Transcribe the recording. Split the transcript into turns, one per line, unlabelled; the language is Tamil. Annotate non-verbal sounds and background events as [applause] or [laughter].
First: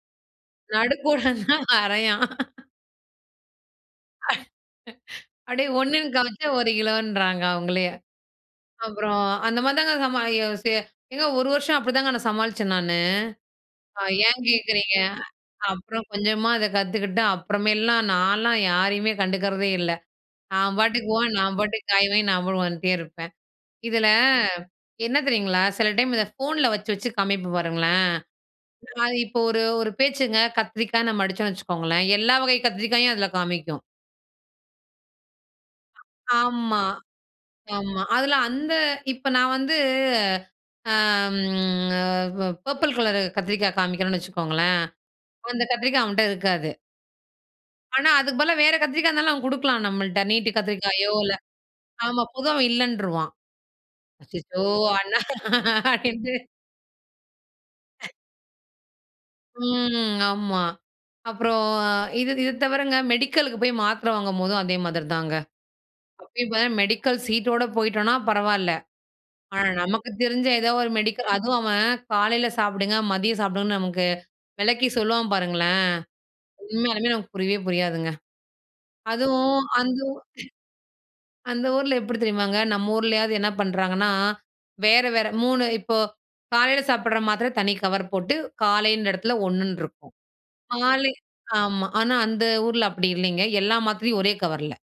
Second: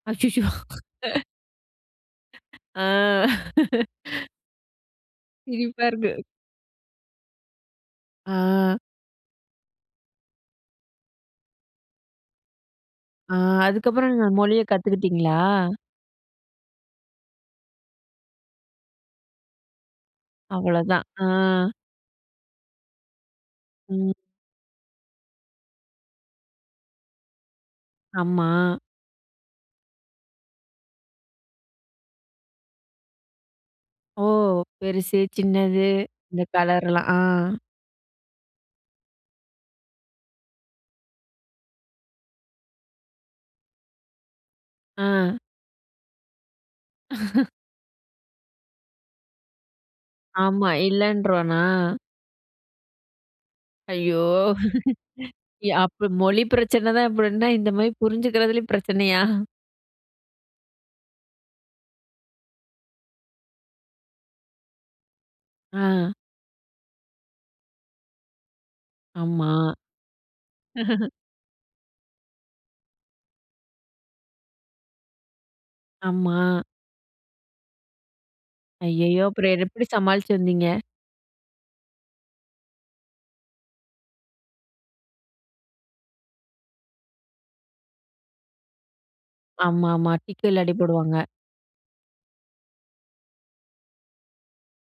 அச்சச்சோ!
நடுக்கோடெல்லாம வரையான்.
ஆ. [laughs]
[laughs] அப்படியே
சிரிப்பா
1னு
இருக்கு.
காமிச்சா 1 கிலோன்றாங்க அவங்களே.
ஆ.
அப்புறம் அந்த மாதிரி தாங்க சமா ஏங்க 1 வருஷம் அப்படிதாங்க நான் சமாளிச்சேன் நானு.
ஆ. அதுக்கப்புறம் நீங்க
ஏன்
மொழிய
கேட்குறீங்க?
கத்துக்கிட்டீங்களா?
அப்புறம் கொஞ்சமா அத கத்துக்கிட்டு அப்புறமேலாம் நான்லாம் யாரையுமே கண்டுக்கிறதே இல்ல. நான்
அவ்ளோதான்.
பாட்டுக்கு போன நான்
ஆ.
பாட்டுக்கு காய்வாங்கி, நான் பாட்டுக்கு வந்துட்டே இருப்பேன். இதில
ம்.
என்ன தெரியுங்களா? சில டைம் இத ஃபோன்ல வச்சு, வச்சு காமிப்பேன் பாருங்களேன்.
ஆமா.
இப்போ ஒரு ஒரு பேச்சுங்க கத்திரிக்காய் நம்ம அடிச்சோம்னு வச்சுக்கோங்களேன். எல்லா வகை கத்திரிக்காயும் அதில காமிக்கும்.
ஓ! பெருசு, சின்னது. இந்த
ஆமா.
கலர்லாம். ஆ.
ஆமா. அதுல அந்த இப்போ நான் வந்து அம் அ பர்பிள் கலர் கத்திரிக்காய் காமிக்கணும்னு வச்சுக்கோங்களேன்.
ஆ.
அந்த கத்திரிக்காய் அவன்ட்ட இருக்காது.
[laughs]
ஆனா, அதுக்கு பதிலா வேற கத்திரிக்காய் இருந்தாலும் அவன் கொடுக்கலாம் நம்மள்ட்ட. நீட்ட
ஆமா.
கத்திரிக்காயோ இல்ல
இல்லைன்றானா?
ஆமா. பொதுவா இல்லன்றுவான்.
ஐயோ!
அச்சச்சோ அண்ணா
[laughs] யா அப்டி
அப்டீன்ட்டு.
மொழி பிரச்சன தான் இப்டின்னா, இந்த மாரி புரிஞ்சுக்கிறதுலயும் பிரச்சனையா?
ம். ஆமா. அப்புறம் இது இத தவிரங்க மெடிக்கலுக்கு போய் மாத்திரை வாங்கும்போதும் அதே மாதிரி தாங்க.
ஆ.
இப்ப மெடிக்கல் சீட்டோட போயிட்டோம்னா, பரவால்ல.
ஆமா.
ஆனா நமக்கு தெரிஞ்ச ஏதோ ஒரு
[laughs]
மெடிக்கல் அதுவும் அவன் காலையில சாப்பிடுங்க. மதியம் சாப்பிடுங்கன்னு நமக்கு விளக்கி சொல்லுவான் பாருங்களேன்.
ஆமா.
உண்மையாலுமே நமக்கு புரியவே புரியாதுங்க.
ஐயயோ! அப்புறம்
அதுவும்
எப்படி
அந்த ஊர்
சமாளிச்சு வந்தீங்க?
அந்த ஊர்ல எப்படி தெரியுமாங்க? நம்ம ஊர்லயாவது என்ன பண்ணுறாங்கன்னா, வேற வேற 3 இப்போ காலையில சாப்பிடற மாத்திரை தனி கவர் போட்டு காலைன்ற இடத்துல 1 ன்னு இருக்கும்.
ஆமாமா. டிக்கில்லாட்டி
மாலை
போடுவாங்க.
ஆமா, ஆனா அந்த ஊர்ல அப்படி இல்லைங்க. எல்லா மாத்திரையும் ஒரே கவர்ல.